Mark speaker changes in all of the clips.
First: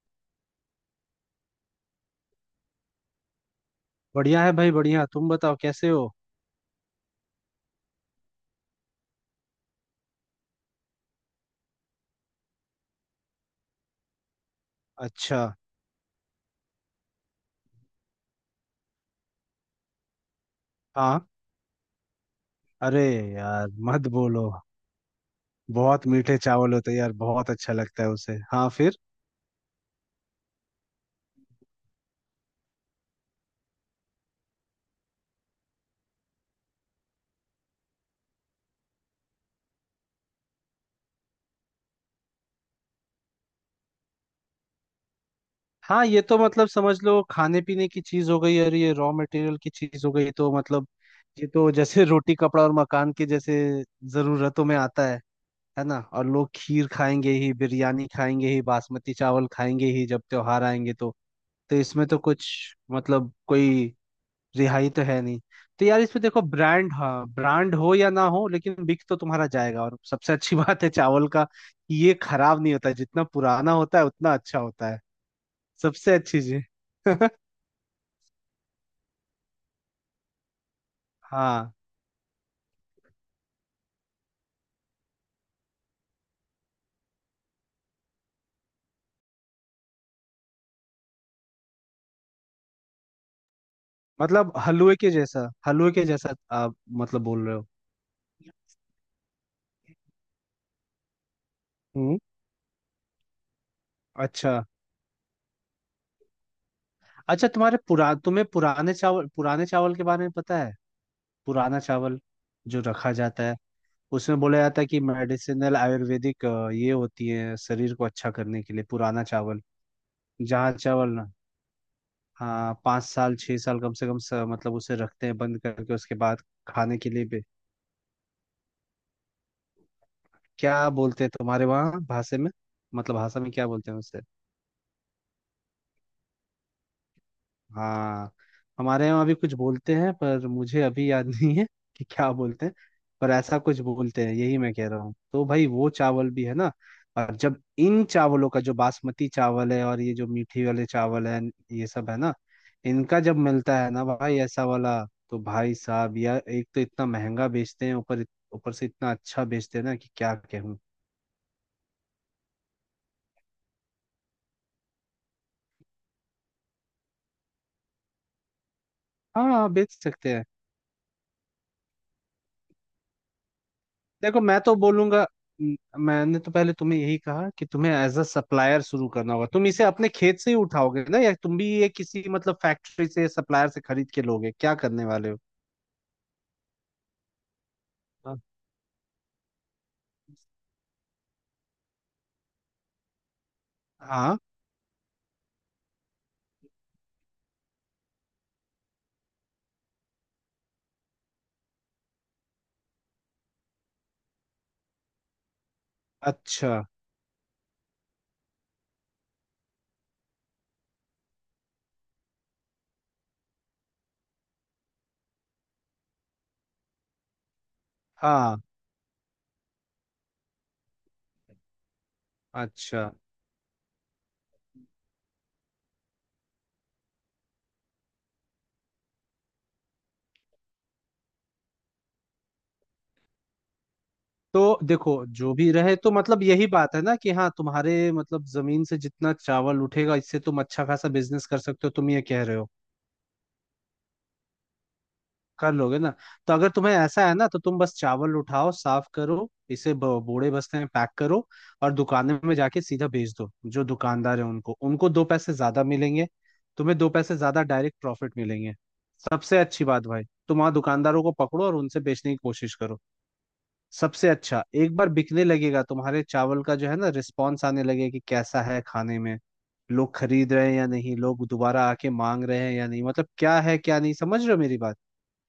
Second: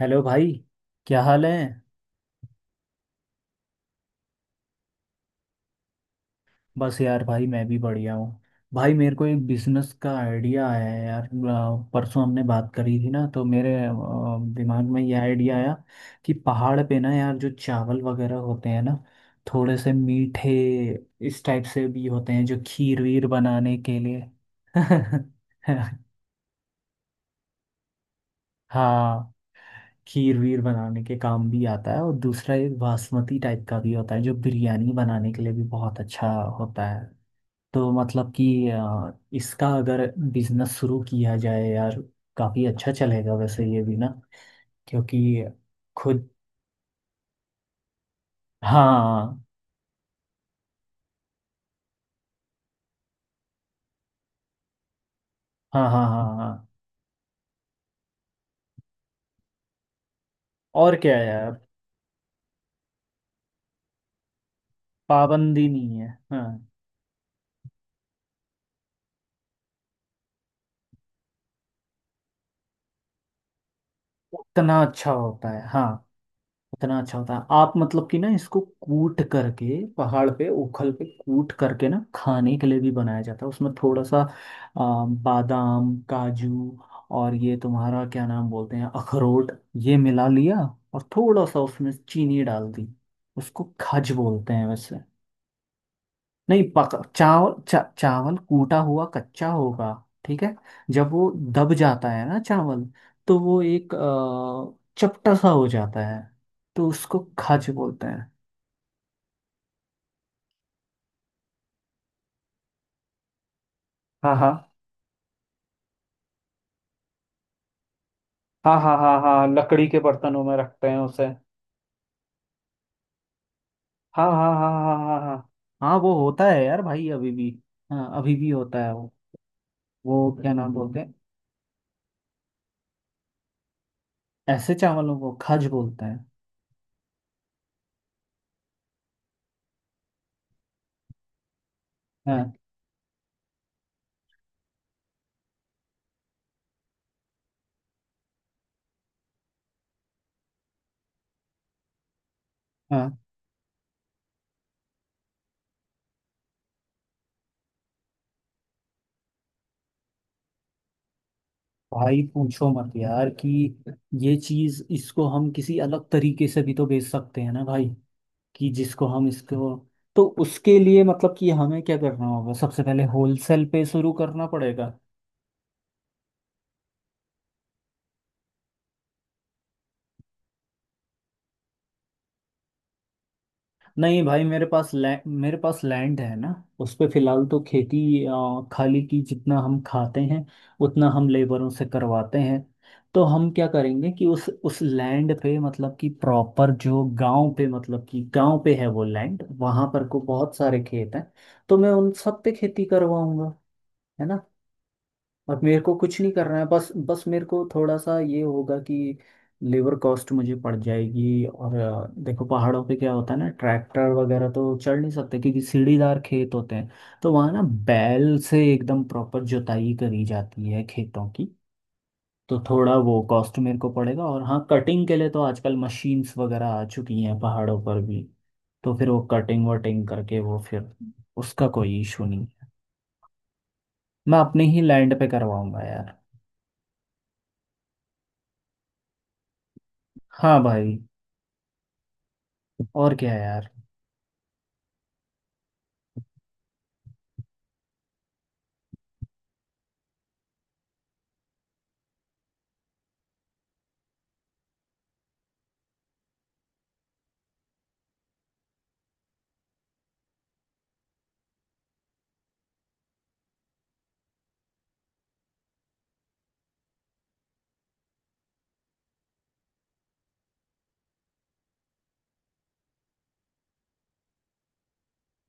Speaker 1: Hello भाई। क्या हाल है।
Speaker 2: बढ़िया है भाई बढ़िया। तुम बताओ कैसे हो।
Speaker 1: बस यार भाई मैं भी बढ़िया हूँ। भाई मेरे को एक बिजनेस का आइडिया आया है यार। परसों हमने बात करी थी ना, तो मेरे दिमाग में ये
Speaker 2: अच्छा।
Speaker 1: आइडिया आया कि पहाड़ पे ना यार जो चावल वगैरह होते हैं ना, थोड़े से मीठे
Speaker 2: हाँ।
Speaker 1: इस टाइप से भी होते हैं जो खीर
Speaker 2: अरे
Speaker 1: वीर
Speaker 2: यार
Speaker 1: बनाने के
Speaker 2: मत
Speaker 1: लिए।
Speaker 2: बोलो। बहुत मीठे चावल होते हैं यार। बहुत अच्छा लगता है उसे। हाँ फिर।
Speaker 1: हाँ, खीर वीर बनाने के काम भी आता है, और दूसरा एक बासमती टाइप का भी होता है जो बिरयानी बनाने के लिए भी बहुत अच्छा होता है। तो मतलब कि इसका अगर बिजनेस शुरू किया जाए यार, काफी अच्छा चलेगा वैसे ये भी ना, क्योंकि
Speaker 2: हाँ ये
Speaker 1: खुद।
Speaker 2: तो मतलब समझ लो खाने पीने की चीज हो गई और ये रॉ
Speaker 1: हाँ
Speaker 2: मटेरियल की चीज हो गई तो मतलब ये तो जैसे रोटी कपड़ा और मकान के जैसे जरूरतों में आता है। है
Speaker 1: हाँ
Speaker 2: ना।
Speaker 1: हाँ हाँ
Speaker 2: और लोग
Speaker 1: हाँ।
Speaker 2: खीर खाएंगे ही बिरयानी खाएंगे ही बासमती चावल खाएंगे ही जब त्योहार आएंगे
Speaker 1: और
Speaker 2: तो।
Speaker 1: क्या है यार।
Speaker 2: तो इसमें तो कुछ मतलब कोई रिहाई तो है नहीं।
Speaker 1: पाबंदी
Speaker 2: तो
Speaker 1: नहीं
Speaker 2: यार
Speaker 1: है,
Speaker 2: इसमें देखो
Speaker 1: हाँ।
Speaker 2: ब्रांड हाँ ब्रांड हो या ना हो लेकिन बिक तो तुम्हारा जाएगा। और सबसे अच्छी बात है चावल का कि ये खराब नहीं होता है। जितना पुराना होता है उतना अच्छा
Speaker 1: उतना
Speaker 2: होता है।
Speaker 1: अच्छा होता है, हाँ।
Speaker 2: सबसे अच्छी चीज।
Speaker 1: इतना अच्छा होता है आप, मतलब कि ना इसको कूट करके पहाड़ पे उखल पे कूट
Speaker 2: हाँ
Speaker 1: करके ना खाने के लिए भी बनाया जाता है। उसमें थोड़ा सा बादाम काजू और ये तुम्हारा क्या नाम बोलते हैं, अखरोट, ये मिला लिया, और थोड़ा सा उसमें चीनी डाल दी। उसको खज बोलते
Speaker 2: मतलब
Speaker 1: हैं वैसे।
Speaker 2: हलवे के जैसा
Speaker 1: नहीं
Speaker 2: आप
Speaker 1: पक,
Speaker 2: मतलब बोल रहे हो।
Speaker 1: चावल कूटा हुआ कच्चा होगा। ठीक है। जब वो दब जाता
Speaker 2: हम्म।
Speaker 1: है ना चावल, तो वो एक
Speaker 2: अच्छा।
Speaker 1: चपटा सा हो जाता है। तो उसको
Speaker 2: अच्छा
Speaker 1: खाज
Speaker 2: तुम्हारे
Speaker 1: बोलते
Speaker 2: पुरा
Speaker 1: हैं।
Speaker 2: तुम्हें पुराने चावल के बारे में पता है। पुराना चावल जो रखा जाता है
Speaker 1: हाँ
Speaker 2: उसमें बोला
Speaker 1: हाँ
Speaker 2: जाता है कि मेडिसिनल आयुर्वेदिक ये होती है शरीर को अच्छा करने के
Speaker 1: हाँ
Speaker 2: लिए
Speaker 1: हाँ हाँ
Speaker 2: पुराना
Speaker 1: हाँ,
Speaker 2: चावल।
Speaker 1: लकड़ी के बर्तनों में
Speaker 2: जहाँ
Speaker 1: रखते हैं
Speaker 2: चावल
Speaker 1: उसे।
Speaker 2: ना। हाँ 5 साल 6 साल कम से कम
Speaker 1: हाँ हाँ हाँ
Speaker 2: मतलब
Speaker 1: हाँ
Speaker 2: उसे
Speaker 1: हाँ
Speaker 2: रखते हैं
Speaker 1: हाँ
Speaker 2: बंद करके
Speaker 1: हाँ, वो
Speaker 2: उसके बाद
Speaker 1: होता है यार
Speaker 2: खाने
Speaker 1: भाई
Speaker 2: के लिए
Speaker 1: अभी
Speaker 2: भी।
Speaker 1: भी। हाँ, अभी भी होता है वो। वो क्या नाम
Speaker 2: क्या
Speaker 1: बोलते हैं,
Speaker 2: बोलते हैं तुम्हारे वहाँ भाषा में। मतलब भाषा में क्या बोलते हैं उसे।
Speaker 1: ऐसे चावलों को खाज बोलते हैं।
Speaker 2: हाँ। हमारे यहाँ भी कुछ बोलते हैं पर मुझे अभी याद नहीं है कि क्या
Speaker 1: हाँ।
Speaker 2: बोलते हैं। पर ऐसा कुछ बोलते हैं यही मैं कह रहा हूँ। तो भाई वो चावल भी है ना। और जब इन चावलों का जो बासमती चावल है और ये जो मीठी वाले चावल है ये सब है ना
Speaker 1: हाँ
Speaker 2: इनका जब मिलता है ना भाई ऐसा वाला तो भाई साहब यार एक तो इतना महंगा बेचते हैं ऊपर। ऊपर से इतना अच्छा बेचते हैं ना कि क्या कहूँ।
Speaker 1: भाई पूछो मत यार कि ये चीज, इसको हम किसी अलग तरीके से भी तो बेच सकते हैं ना भाई, कि जिसको हम
Speaker 2: हाँ
Speaker 1: इसको,
Speaker 2: बेच
Speaker 1: तो
Speaker 2: सकते हैं।
Speaker 1: उसके लिए मतलब कि हमें क्या करना होगा? सबसे पहले होलसेल पे शुरू
Speaker 2: देखो
Speaker 1: करना
Speaker 2: मैं तो
Speaker 1: पड़ेगा।
Speaker 2: बोलूंगा। म- मैंने तो पहले तुम्हें यही कहा कि तुम्हें एज अ सप्लायर शुरू करना होगा। तुम इसे अपने खेत से ही उठाओगे ना या तुम भी ये किसी मतलब फैक्ट्री से सप्लायर से खरीद
Speaker 1: नहीं
Speaker 2: के
Speaker 1: भाई,
Speaker 2: लोगे क्या करने वाले हो।
Speaker 1: मेरे पास लैंड है ना। उस पे फिलहाल तो खेती
Speaker 2: हाँ
Speaker 1: खाली की, जितना हम खाते हैं उतना हम लेबरों से करवाते हैं। तो हम क्या करेंगे कि
Speaker 2: हाँ।
Speaker 1: उस लैंड पे, मतलब कि प्रॉपर जो गांव पे, मतलब कि गांव पे है वो लैंड, वहां पर को बहुत सारे खेत हैं। तो मैं उन सब पे खेती करवाऊंगा, है ना। अब मेरे को कुछ नहीं करना है,
Speaker 2: अच्छा।
Speaker 1: बस बस मेरे को थोड़ा सा ये होगा कि लेबर कॉस्ट मुझे पड़ जाएगी, और देखो पहाड़ों पे क्या होता है ना, ट्रैक्टर वगैरह तो चढ़ नहीं सकते क्योंकि सीढ़ीदार खेत होते हैं। तो वहाँ ना बैल
Speaker 2: हाँ
Speaker 1: से एकदम प्रॉपर जुताई करी जाती है खेतों की। तो थोड़ा
Speaker 2: अच्छा।
Speaker 1: वो कॉस्ट मेरे को पड़ेगा, और हाँ कटिंग के लिए तो आजकल मशीन्स वगैरह आ चुकी हैं पहाड़ों पर भी। तो फिर वो कटिंग वटिंग करके वो फिर, उसका कोई इशू नहीं है। मैं अपने
Speaker 2: तो
Speaker 1: ही
Speaker 2: देखो
Speaker 1: लैंड पे
Speaker 2: जो भी
Speaker 1: करवाऊंगा
Speaker 2: रहे तो
Speaker 1: यार।
Speaker 2: मतलब यही बात है ना कि हाँ तुम्हारे मतलब जमीन से जितना चावल उठेगा इससे
Speaker 1: हाँ
Speaker 2: तुम अच्छा
Speaker 1: भाई,
Speaker 2: खासा बिजनेस कर सकते हो तुम ये कह रहे हो।
Speaker 1: और क्या यार।
Speaker 2: कर लोगे ना। तो अगर तुम्हें ऐसा है ना तो तुम बस चावल उठाओ साफ करो इसे बोड़े बस्ते में पैक करो और दुकान में जाके सीधा भेज दो। जो दुकानदार है उनको उनको दो पैसे ज्यादा मिलेंगे। तुम्हें दो पैसे ज्यादा डायरेक्ट प्रॉफिट मिलेंगे। सबसे अच्छी बात भाई तुम वहां दुकानदारों को पकड़ो और उनसे बेचने की कोशिश करो। सबसे अच्छा एक बार बिकने लगेगा तुम्हारे चावल का जो है ना रिस्पॉन्स आने लगेगा कि कैसा है खाने में लोग खरीद रहे हैं या नहीं लोग दोबारा आके मांग रहे हैं या नहीं मतलब क्या है क्या नहीं समझ रहे हो मेरी बात।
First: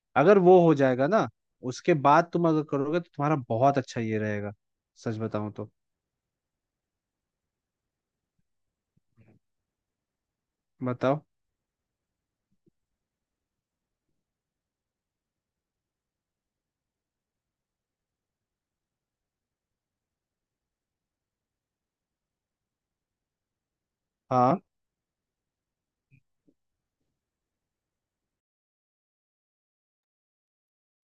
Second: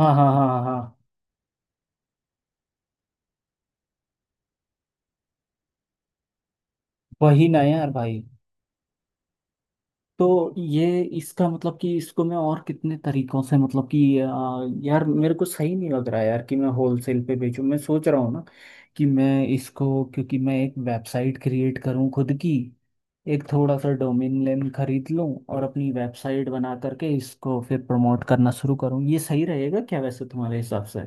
Speaker 1: हाँ हाँ
Speaker 2: अगर
Speaker 1: हाँ
Speaker 2: वो
Speaker 1: हाँ
Speaker 2: हो
Speaker 1: हाँ।
Speaker 2: जाएगा ना उसके बाद तुम अगर करोगे तो तुम्हारा बहुत अच्छा ये रहेगा सच बताऊं तो।
Speaker 1: वही ना यार भाई, तो ये
Speaker 2: बताओ।
Speaker 1: इसका मतलब कि इसको मैं और कितने तरीकों से, मतलब कि यार मेरे को सही नहीं लग रहा यार कि मैं होलसेल पे बेचूं, मैं सोच रहा हूँ ना कि मैं इसको, क्योंकि मैं एक वेबसाइट क्रिएट करूँ खुद की, एक थोड़ा सा डोमेन
Speaker 2: हाँ
Speaker 1: नेम खरीद लूँ और अपनी वेबसाइट बना करके इसको फिर प्रमोट करना शुरू करूँ। ये सही रहेगा क्या वैसे तुम्हारे हिसाब से?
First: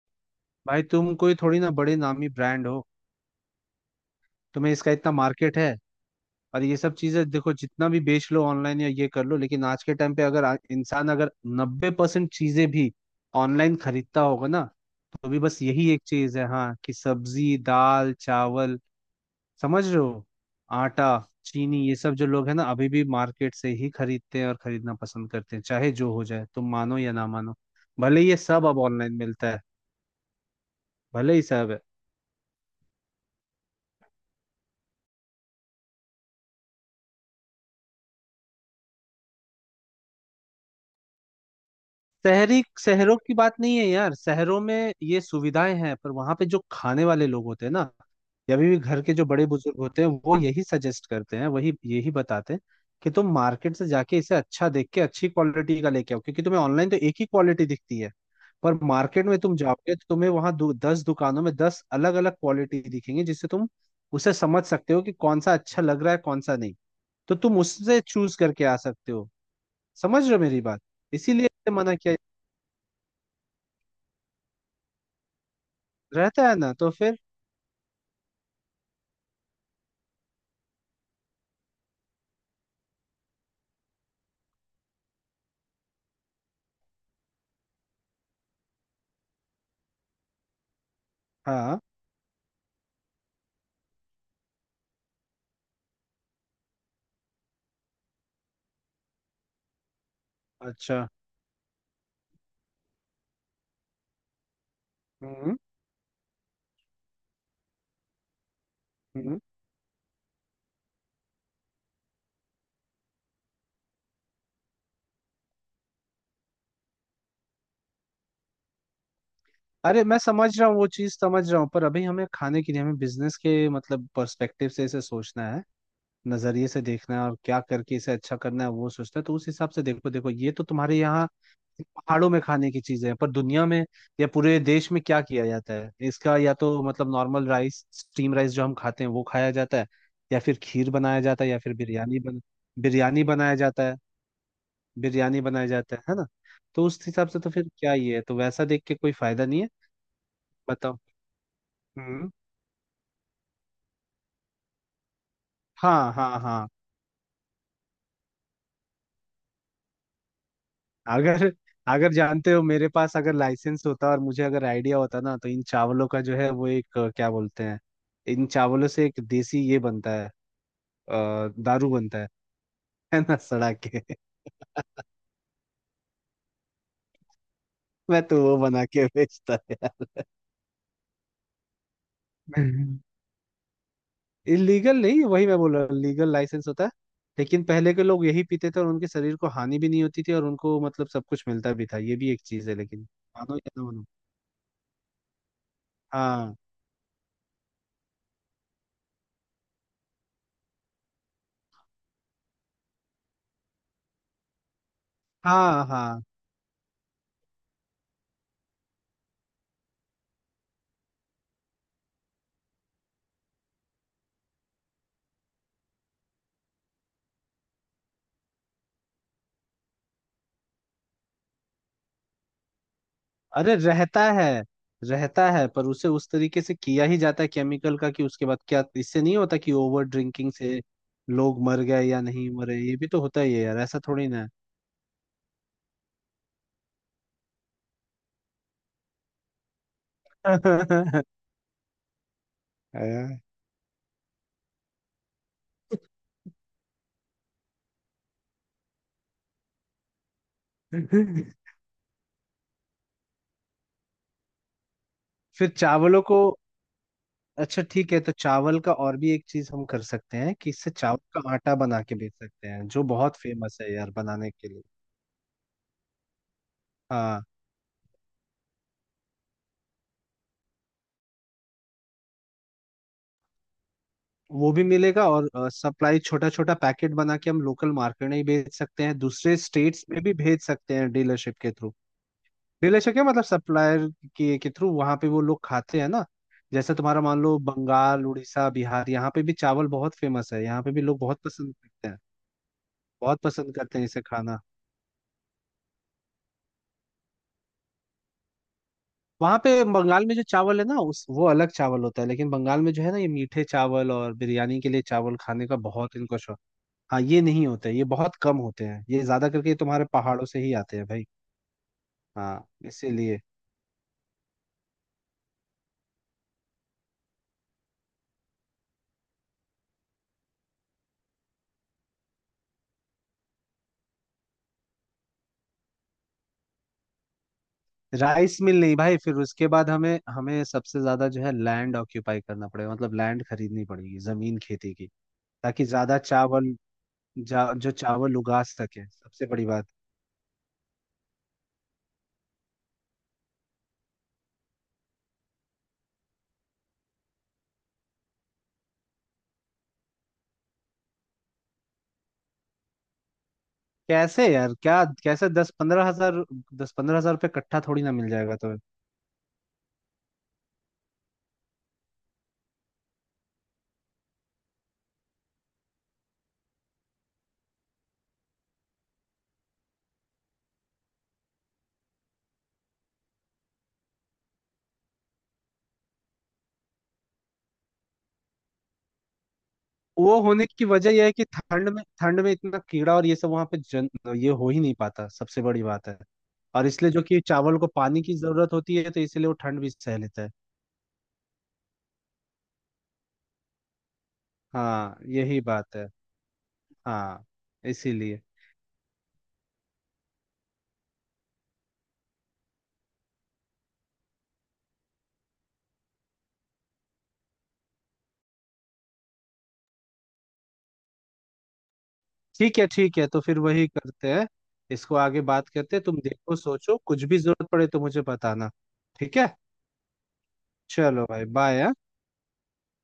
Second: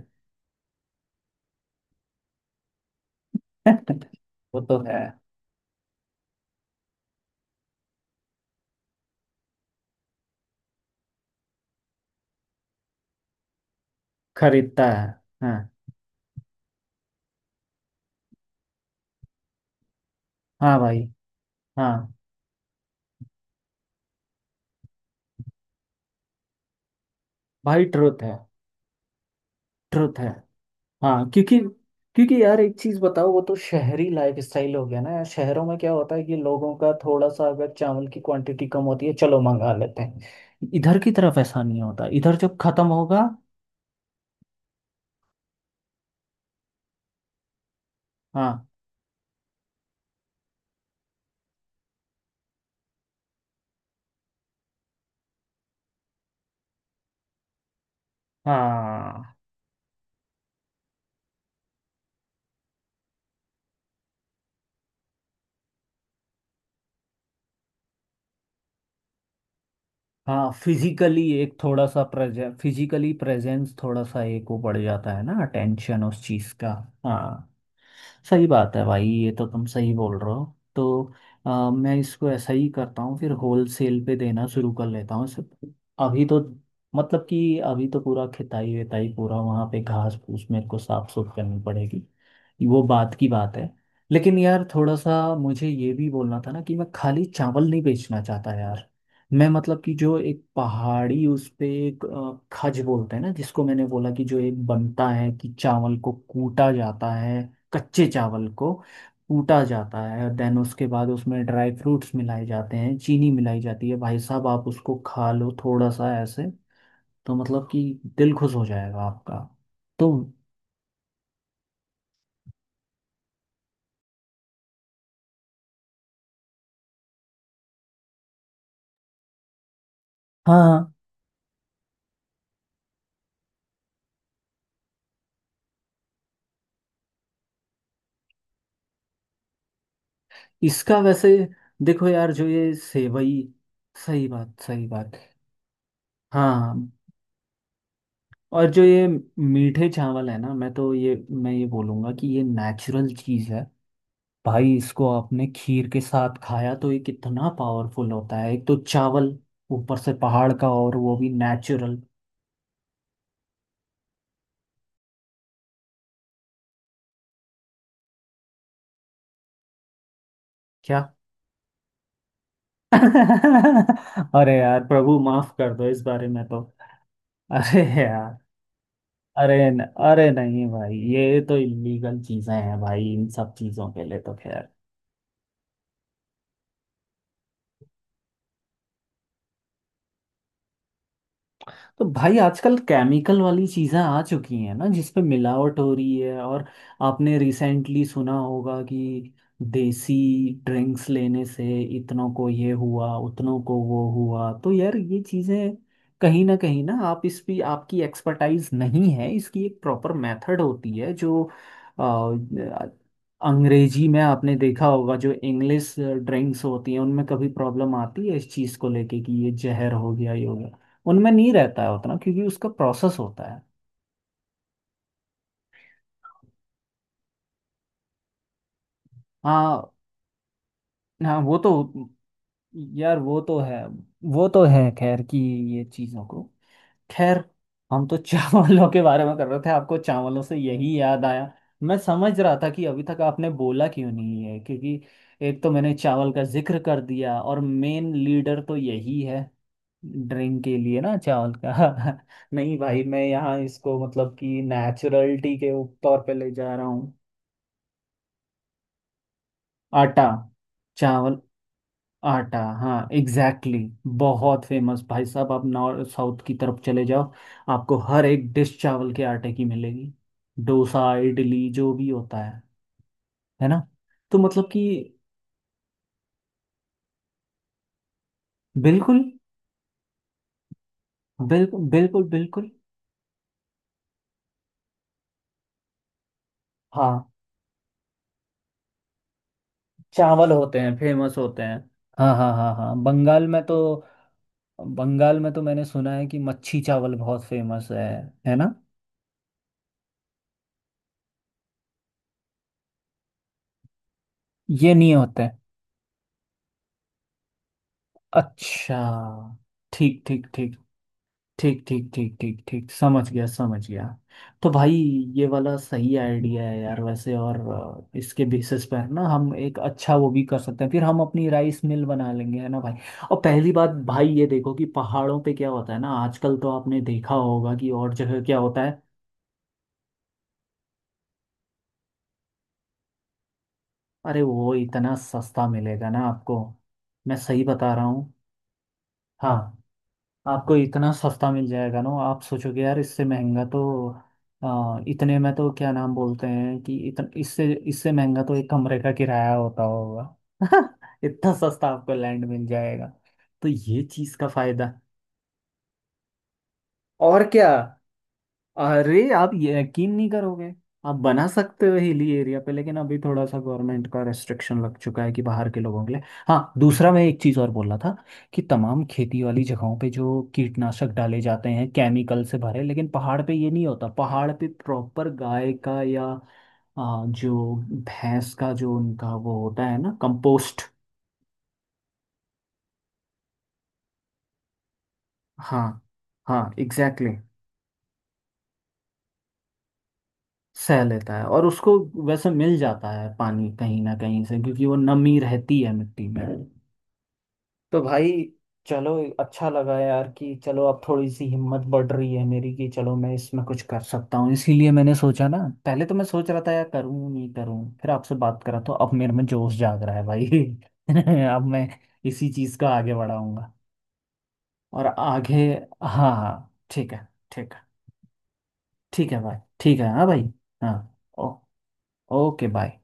Speaker 2: भाई तुम कोई थोड़ी ना बड़े नामी ब्रांड हो।
Speaker 1: वो
Speaker 2: तुम्हें
Speaker 1: तो
Speaker 2: इसका
Speaker 1: है।
Speaker 2: इतना मार्केट है। और ये सब चीजें देखो जितना भी बेच लो ऑनलाइन या ये कर लो लेकिन आज के टाइम पे अगर इंसान अगर 90% चीजें भी ऑनलाइन खरीदता होगा ना
Speaker 1: खरीदता है।
Speaker 2: तो भी
Speaker 1: हाँ।
Speaker 2: बस यही एक चीज है हाँ कि सब्जी दाल चावल समझ रहे हो।
Speaker 1: हाँ भाई।
Speaker 2: आटा चीनी ये
Speaker 1: हाँ
Speaker 2: सब जो लोग हैं ना अभी भी मार्केट से ही खरीदते हैं और खरीदना पसंद करते हैं चाहे जो हो जाए तुम मानो या ना मानो।
Speaker 1: भाई
Speaker 2: भले
Speaker 1: ट्रुथ है।
Speaker 2: ये सब अब ऑनलाइन मिलता है
Speaker 1: ट्रुथ है। हाँ,
Speaker 2: भले ही
Speaker 1: क्योंकि,
Speaker 2: सब है
Speaker 1: क्योंकि यार एक चीज बताओ, वो तो शहरी लाइफ स्टाइल हो गया ना यार। शहरों में क्या होता है कि लोगों का थोड़ा सा अगर चावल की क्वांटिटी कम होती है, चलो मंगा लेते हैं। इधर की तरफ ऐसा नहीं होता, इधर जब
Speaker 2: शहरी
Speaker 1: खत्म
Speaker 2: शहरों
Speaker 1: होगा।
Speaker 2: की बात नहीं है यार। शहरों में ये सुविधाएं हैं पर वहां पे जो खाने वाले लोग होते हैं ना या
Speaker 1: हाँ
Speaker 2: अभी भी घर के जो बड़े बुजुर्ग होते हैं वो यही सजेस्ट करते हैं वही यही बताते हैं कि तुम मार्केट से जाके इसे अच्छा देख के अच्छी क्वालिटी का लेके आओ क्योंकि तुम्हें ऑनलाइन तो एक ही क्वालिटी दिखती है। पर मार्केट
Speaker 1: हाँ
Speaker 2: में तुम जाओगे तो तुम्हें वहां 10 दुकानों में 10 अलग अलग क्वालिटी दिखेंगी जिससे तुम उसे समझ सकते हो कि कौन सा अच्छा लग रहा है कौन सा नहीं। तो तुम उससे चूज करके आ सकते हो। समझ रहे हो
Speaker 1: हाँ।
Speaker 2: मेरी बात।
Speaker 1: फिजिकली
Speaker 2: इसीलिए
Speaker 1: एक थोड़ा
Speaker 2: मना
Speaker 1: सा
Speaker 2: किया
Speaker 1: प्रेजे फिजिकली प्रेजेंस थोड़ा सा एक वो बढ़ जाता है ना, अटेंशन उस
Speaker 2: रहता
Speaker 1: चीज
Speaker 2: है
Speaker 1: का।
Speaker 2: ना तो फिर।
Speaker 1: हाँ, सही बात है भाई, ये तो तुम सही बोल रहे हो। तो मैं इसको ऐसा ही करता हूँ, फिर होल सेल पे देना शुरू कर लेता हूँ इसे। अभी तो, मतलब कि अभी तो पूरा खिताई विताई पूरा वहाँ पे घास फूस मेरे को साफ सुफ करनी
Speaker 2: हाँ।
Speaker 1: पड़ेगी। वो बात की बात है। लेकिन यार थोड़ा सा मुझे ये भी बोलना था ना कि मैं खाली चावल नहीं बेचना चाहता यार। मैं मतलब कि जो एक
Speaker 2: अच्छा।
Speaker 1: पहाड़ी, उस पे एक खज बोलते हैं ना, जिसको मैंने बोला कि जो एक बनता है कि
Speaker 2: हम्म।
Speaker 1: चावल को कूटा जाता है, कच्चे चावल को
Speaker 2: हम्म।
Speaker 1: कूटा जाता है, देन उसके बाद उसमें ड्राई फ्रूट्स मिलाए जाते हैं, चीनी मिलाई जाती है। भाई साहब आप उसको खा लो थोड़ा सा ऐसे, तो मतलब कि दिल खुश हो जाएगा आपका।
Speaker 2: अरे
Speaker 1: तो
Speaker 2: मैं समझ रहा हूँ वो चीज समझ रहा हूँ पर अभी हमें खाने के लिए हमें बिजनेस के मतलब पर्सपेक्टिव से इसे सोचना है नजरिए से देखना है और क्या करके इसे अच्छा करना है वो सोचना है। तो उस हिसाब से देखो देखो ये तो
Speaker 1: हाँ,
Speaker 2: तुम्हारे यहाँ पहाड़ों में खाने की चीजें हैं। पर दुनिया में या पूरे देश में क्या किया जाता है इसका या तो मतलब नॉर्मल राइस स्टीम राइस जो हम खाते हैं वो खाया जाता है या फिर खीर
Speaker 1: इसका
Speaker 2: बनाया
Speaker 1: वैसे
Speaker 2: जाता है या फिर
Speaker 1: देखो
Speaker 2: बिरयानी
Speaker 1: यार
Speaker 2: बन
Speaker 1: जो ये
Speaker 2: बिरयानी
Speaker 1: सेवई।
Speaker 2: बनाया जाता है
Speaker 1: सही बात, सही बात।
Speaker 2: बिरयानी बनाया जाता है ना।
Speaker 1: हाँ
Speaker 2: तो उस हिसाब से तो फिर क्या ही है तो वैसा
Speaker 1: और जो
Speaker 2: देख के
Speaker 1: ये
Speaker 2: कोई फायदा नहीं है।
Speaker 1: मीठे चावल है ना, मैं तो
Speaker 2: बताओ।
Speaker 1: ये, मैं ये बोलूँगा कि
Speaker 2: हम्म।
Speaker 1: ये नेचुरल चीज़ है भाई। इसको आपने खीर के
Speaker 2: हाँ
Speaker 1: साथ
Speaker 2: हाँ हाँ।
Speaker 1: खाया तो ये कितना पावरफुल होता है, एक तो चावल, ऊपर से पहाड़ का और वो भी
Speaker 2: अगर
Speaker 1: नेचुरल।
Speaker 2: अगर जानते हो मेरे पास अगर लाइसेंस होता और मुझे अगर आइडिया होता ना तो इन चावलों का जो है वो एक क्या बोलते हैं इन चावलों से एक देसी ये बनता है
Speaker 1: क्या?
Speaker 2: दारू बनता है ना सड़ा के
Speaker 1: अरे यार प्रभु माफ कर दो, इस बारे में तो, अरे
Speaker 2: मैं
Speaker 1: यार,
Speaker 2: तो वो बना के बेचता यार।
Speaker 1: अरे नहीं भाई, ये तो इलीगल चीज़ें हैं भाई। इन सब चीज़ों के लिए तो खैर।
Speaker 2: इलीगल नहीं वही मैं बोल रहा हूँ लीगल लाइसेंस होता है। लेकिन पहले के लोग यही पीते थे और उनके शरीर को हानि भी नहीं होती थी और उनको मतलब सब कुछ मिलता भी था
Speaker 1: तो
Speaker 2: ये भी
Speaker 1: भाई
Speaker 2: एक चीज है
Speaker 1: आजकल
Speaker 2: लेकिन
Speaker 1: केमिकल
Speaker 2: मानो
Speaker 1: वाली
Speaker 2: या ना
Speaker 1: चीज़ें
Speaker 2: मानो।
Speaker 1: आ चुकी हैं ना, जिसपे मिलावट हो रही है,
Speaker 2: हाँ
Speaker 1: और आपने रिसेंटली सुना होगा कि देसी ड्रिंक्स लेने से इतनों को ये हुआ उतनों को वो हुआ। तो यार ये चीज़ें
Speaker 2: हाँ हाँ।
Speaker 1: कहीं ना कहीं ना, आप इस भी आपकी एक्सपर्टाइज नहीं है, इसकी एक प्रॉपर मेथड होती है जो, अ, अंग्रेजी में आपने देखा होगा जो इंग्लिश ड्रिंक्स होती हैं, उनमें कभी प्रॉब्लम आती है इस चीज़ को लेके कि ये जहर हो गया ये हो गया। उनमें नहीं रहता है उतना, क्योंकि उसका प्रोसेस होता है।
Speaker 2: अरे रहता है। रहता है पर उसे उस तरीके से किया ही जाता है केमिकल का कि उसके बाद क्या इससे नहीं होता कि
Speaker 1: हाँ,
Speaker 2: ओवर ड्रिंकिंग से
Speaker 1: हाँ वो
Speaker 2: लोग
Speaker 1: तो,
Speaker 2: मर गए या नहीं मरे ये भी
Speaker 1: यार
Speaker 2: तो
Speaker 1: वो
Speaker 2: होता ही
Speaker 1: तो
Speaker 2: है यार
Speaker 1: है,
Speaker 2: ऐसा थोड़ी
Speaker 1: वो
Speaker 2: ना
Speaker 1: तो है खैर कि ये चीज़ों को, खैर हम तो चावलों के बारे में कर रहे थे, आपको चावलों से यही
Speaker 2: है।
Speaker 1: याद आया। मैं समझ रहा था कि अभी तक
Speaker 2: आया।
Speaker 1: आपने बोला क्यों नहीं है, क्योंकि एक तो मैंने चावल का जिक्र कर दिया और मेन लीडर तो यही है ड्रिंक के लिए ना, चावल का। नहीं भाई मैं यहाँ इसको मतलब कि नेचुरलिटी
Speaker 2: फिर
Speaker 1: के ऊपर
Speaker 2: चावलों
Speaker 1: पे
Speaker 2: को
Speaker 1: ले जा रहा हूँ।
Speaker 2: अच्छा ठीक है तो चावल का और भी एक चीज हम कर
Speaker 1: आटा
Speaker 2: सकते हैं कि इससे चावल
Speaker 1: चावल
Speaker 2: का आटा बना के बेच
Speaker 1: आटा
Speaker 2: सकते हैं जो
Speaker 1: हाँ
Speaker 2: बहुत
Speaker 1: एग्जैक्टली,
Speaker 2: फेमस है यार
Speaker 1: exactly.
Speaker 2: बनाने
Speaker 1: बहुत
Speaker 2: के लिए।
Speaker 1: फेमस भाई साहब, आप नॉर्थ साउथ की तरफ चले जाओ,
Speaker 2: हाँ
Speaker 1: आपको हर एक डिश चावल के आटे की मिलेगी। डोसा इडली जो भी होता है ना। तो मतलब
Speaker 2: वो
Speaker 1: कि
Speaker 2: भी मिलेगा और सप्लाई छोटा छोटा पैकेट बना के हम लोकल मार्केट में ही बेच सकते हैं।
Speaker 1: बिल्कुल
Speaker 2: दूसरे स्टेट्स में भी भेज सकते हैं डीलरशिप के
Speaker 1: बिल्कुल
Speaker 2: थ्रू।
Speaker 1: बिल्कुल बिल्कुल।
Speaker 2: डीलरशिप क्या मतलब सप्लायर के थ्रू वहां पे वो लोग खाते हैं ना। जैसे तुम्हारा
Speaker 1: हाँ
Speaker 2: मान लो बंगाल उड़ीसा बिहार यहाँ पे भी चावल बहुत
Speaker 1: चावल
Speaker 2: फेमस है
Speaker 1: होते
Speaker 2: यहाँ पे
Speaker 1: हैं,
Speaker 2: भी लोग
Speaker 1: फेमस
Speaker 2: बहुत
Speaker 1: होते
Speaker 2: पसंद
Speaker 1: हैं।
Speaker 2: करते हैं।
Speaker 1: हाँ हाँ हाँ हाँ,
Speaker 2: बहुत
Speaker 1: बंगाल में
Speaker 2: पसंद
Speaker 1: तो,
Speaker 2: करते हैं इसे खाना।
Speaker 1: बंगाल में तो मैंने सुना है कि मच्छी चावल बहुत फेमस है ना,
Speaker 2: वहां पे बंगाल में जो चावल है ना उस वो अलग चावल होता है लेकिन बंगाल में जो है ना ये मीठे चावल और बिरयानी के
Speaker 1: ये
Speaker 2: लिए
Speaker 1: नहीं
Speaker 2: चावल
Speaker 1: होते।
Speaker 2: खाने का बहुत इनको शौक। हाँ ये नहीं होता है ये बहुत कम होते
Speaker 1: अच्छा,
Speaker 2: हैं ये ज्यादा करके ये तुम्हारे
Speaker 1: ठीक ठीक
Speaker 2: पहाड़ों से ही
Speaker 1: ठीक,
Speaker 2: आते हैं भाई।
Speaker 1: ठीक ठीक ठीक ठीक
Speaker 2: हाँ
Speaker 1: ठीक, समझ
Speaker 2: इसीलिए।
Speaker 1: गया समझ गया। तो भाई ये वाला सही आइडिया है यार वैसे, और इसके बेसिस पर ना हम एक अच्छा वो भी कर सकते हैं, फिर हम अपनी राइस मिल बना लेंगे, है ना भाई। और पहली बात भाई ये देखो कि पहाड़ों पे क्या होता है ना, आजकल तो आपने देखा होगा कि और जगह क्या
Speaker 2: राइस मिल
Speaker 1: होता
Speaker 2: नहीं
Speaker 1: है।
Speaker 2: भाई फिर उसके बाद हमें हमें सबसे ज्यादा जो है लैंड ऑक्यूपाई करना पड़ेगा मतलब लैंड खरीदनी पड़ेगी
Speaker 1: अरे
Speaker 2: जमीन
Speaker 1: वो
Speaker 2: खेती की
Speaker 1: इतना सस्ता
Speaker 2: ताकि
Speaker 1: मिलेगा
Speaker 2: ज्यादा
Speaker 1: ना आपको,
Speaker 2: चावल
Speaker 1: मैं सही
Speaker 2: जो
Speaker 1: बता रहा हूँ।
Speaker 2: चावल उगा सके सबसे
Speaker 1: हाँ,
Speaker 2: बड़ी बात।
Speaker 1: आपको इतना सस्ता मिल जाएगा ना, आप सोचोगे यार इससे महंगा तो, इतने में तो क्या नाम बोलते हैं कि इससे इससे महंगा तो एक कमरे का किराया होता होगा। इतना सस्ता आपको लैंड मिल जाएगा, तो ये चीज़
Speaker 2: कैसे
Speaker 1: का
Speaker 2: यार
Speaker 1: फायदा।
Speaker 2: क्या कैसे दस पंद्रह हजार
Speaker 1: और
Speaker 2: रुपये
Speaker 1: क्या,
Speaker 2: कट्ठा थोड़ी ना मिल जाएगा तुम्हें।
Speaker 1: अरे आप ये यकीन नहीं करोगे। आप बना सकते हो हिली एरिया पे, लेकिन अभी थोड़ा सा गवर्नमेंट का रेस्ट्रिक्शन लग चुका है कि बाहर के लोगों के लिए। हाँ, दूसरा मैं एक चीज़ और बोल रहा था कि तमाम खेती वाली जगहों पे जो कीटनाशक डाले जाते हैं केमिकल से भरे, लेकिन पहाड़ पे ये नहीं होता, पहाड़ पे प्रॉपर गाय का या जो भैंस का, जो उनका वो होता है ना,
Speaker 2: वो होने
Speaker 1: कंपोस्ट।
Speaker 2: की वजह यह है कि ठंड में इतना कीड़ा और ये सब वहां पे जन ये हो ही नहीं पाता सबसे बड़ी
Speaker 1: हाँ,
Speaker 2: बात है।
Speaker 1: हाँ
Speaker 2: और इसलिए जो
Speaker 1: एग्जैक्टली,
Speaker 2: कि चावल को पानी की जरूरत होती है तो इसीलिए वो ठंड भी सह लेता है।
Speaker 1: सह लेता है और उसको वैसे मिल जाता है पानी कहीं ना कहीं से, क्योंकि वो
Speaker 2: हाँ
Speaker 1: नमी
Speaker 2: यही
Speaker 1: रहती है
Speaker 2: बात है।
Speaker 1: मिट्टी में।
Speaker 2: हाँ
Speaker 1: तो भाई
Speaker 2: इसीलिए।
Speaker 1: चलो, अच्छा लगा यार, कि चलो अब थोड़ी सी हिम्मत बढ़ रही है मेरी कि चलो मैं इसमें कुछ कर सकता हूँ। इसीलिए मैंने सोचा ना, पहले तो मैं सोच रहा था यार करूँ नहीं करूँ, फिर आपसे बात करा तो अब मेरे में जोश जाग रहा है भाई। अब मैं इसी चीज़ का आगे
Speaker 2: ठीक है तो फिर
Speaker 1: बढ़ाऊंगा।
Speaker 2: वही करते हैं।
Speaker 1: और
Speaker 2: इसको आगे
Speaker 1: आगे,
Speaker 2: बात करते हैं तुम
Speaker 1: हाँ हाँ,
Speaker 2: देखो सोचो
Speaker 1: ठीक
Speaker 2: कुछ
Speaker 1: है
Speaker 2: भी जरूरत
Speaker 1: ठीक है,
Speaker 2: पड़े तो मुझे बताना।
Speaker 1: ठीक
Speaker 2: ठीक
Speaker 1: है
Speaker 2: है।
Speaker 1: भाई ठीक है, हाँ भाई, हाँ।
Speaker 2: चलो भाई
Speaker 1: ओ,
Speaker 2: बाय।
Speaker 1: Okay bye.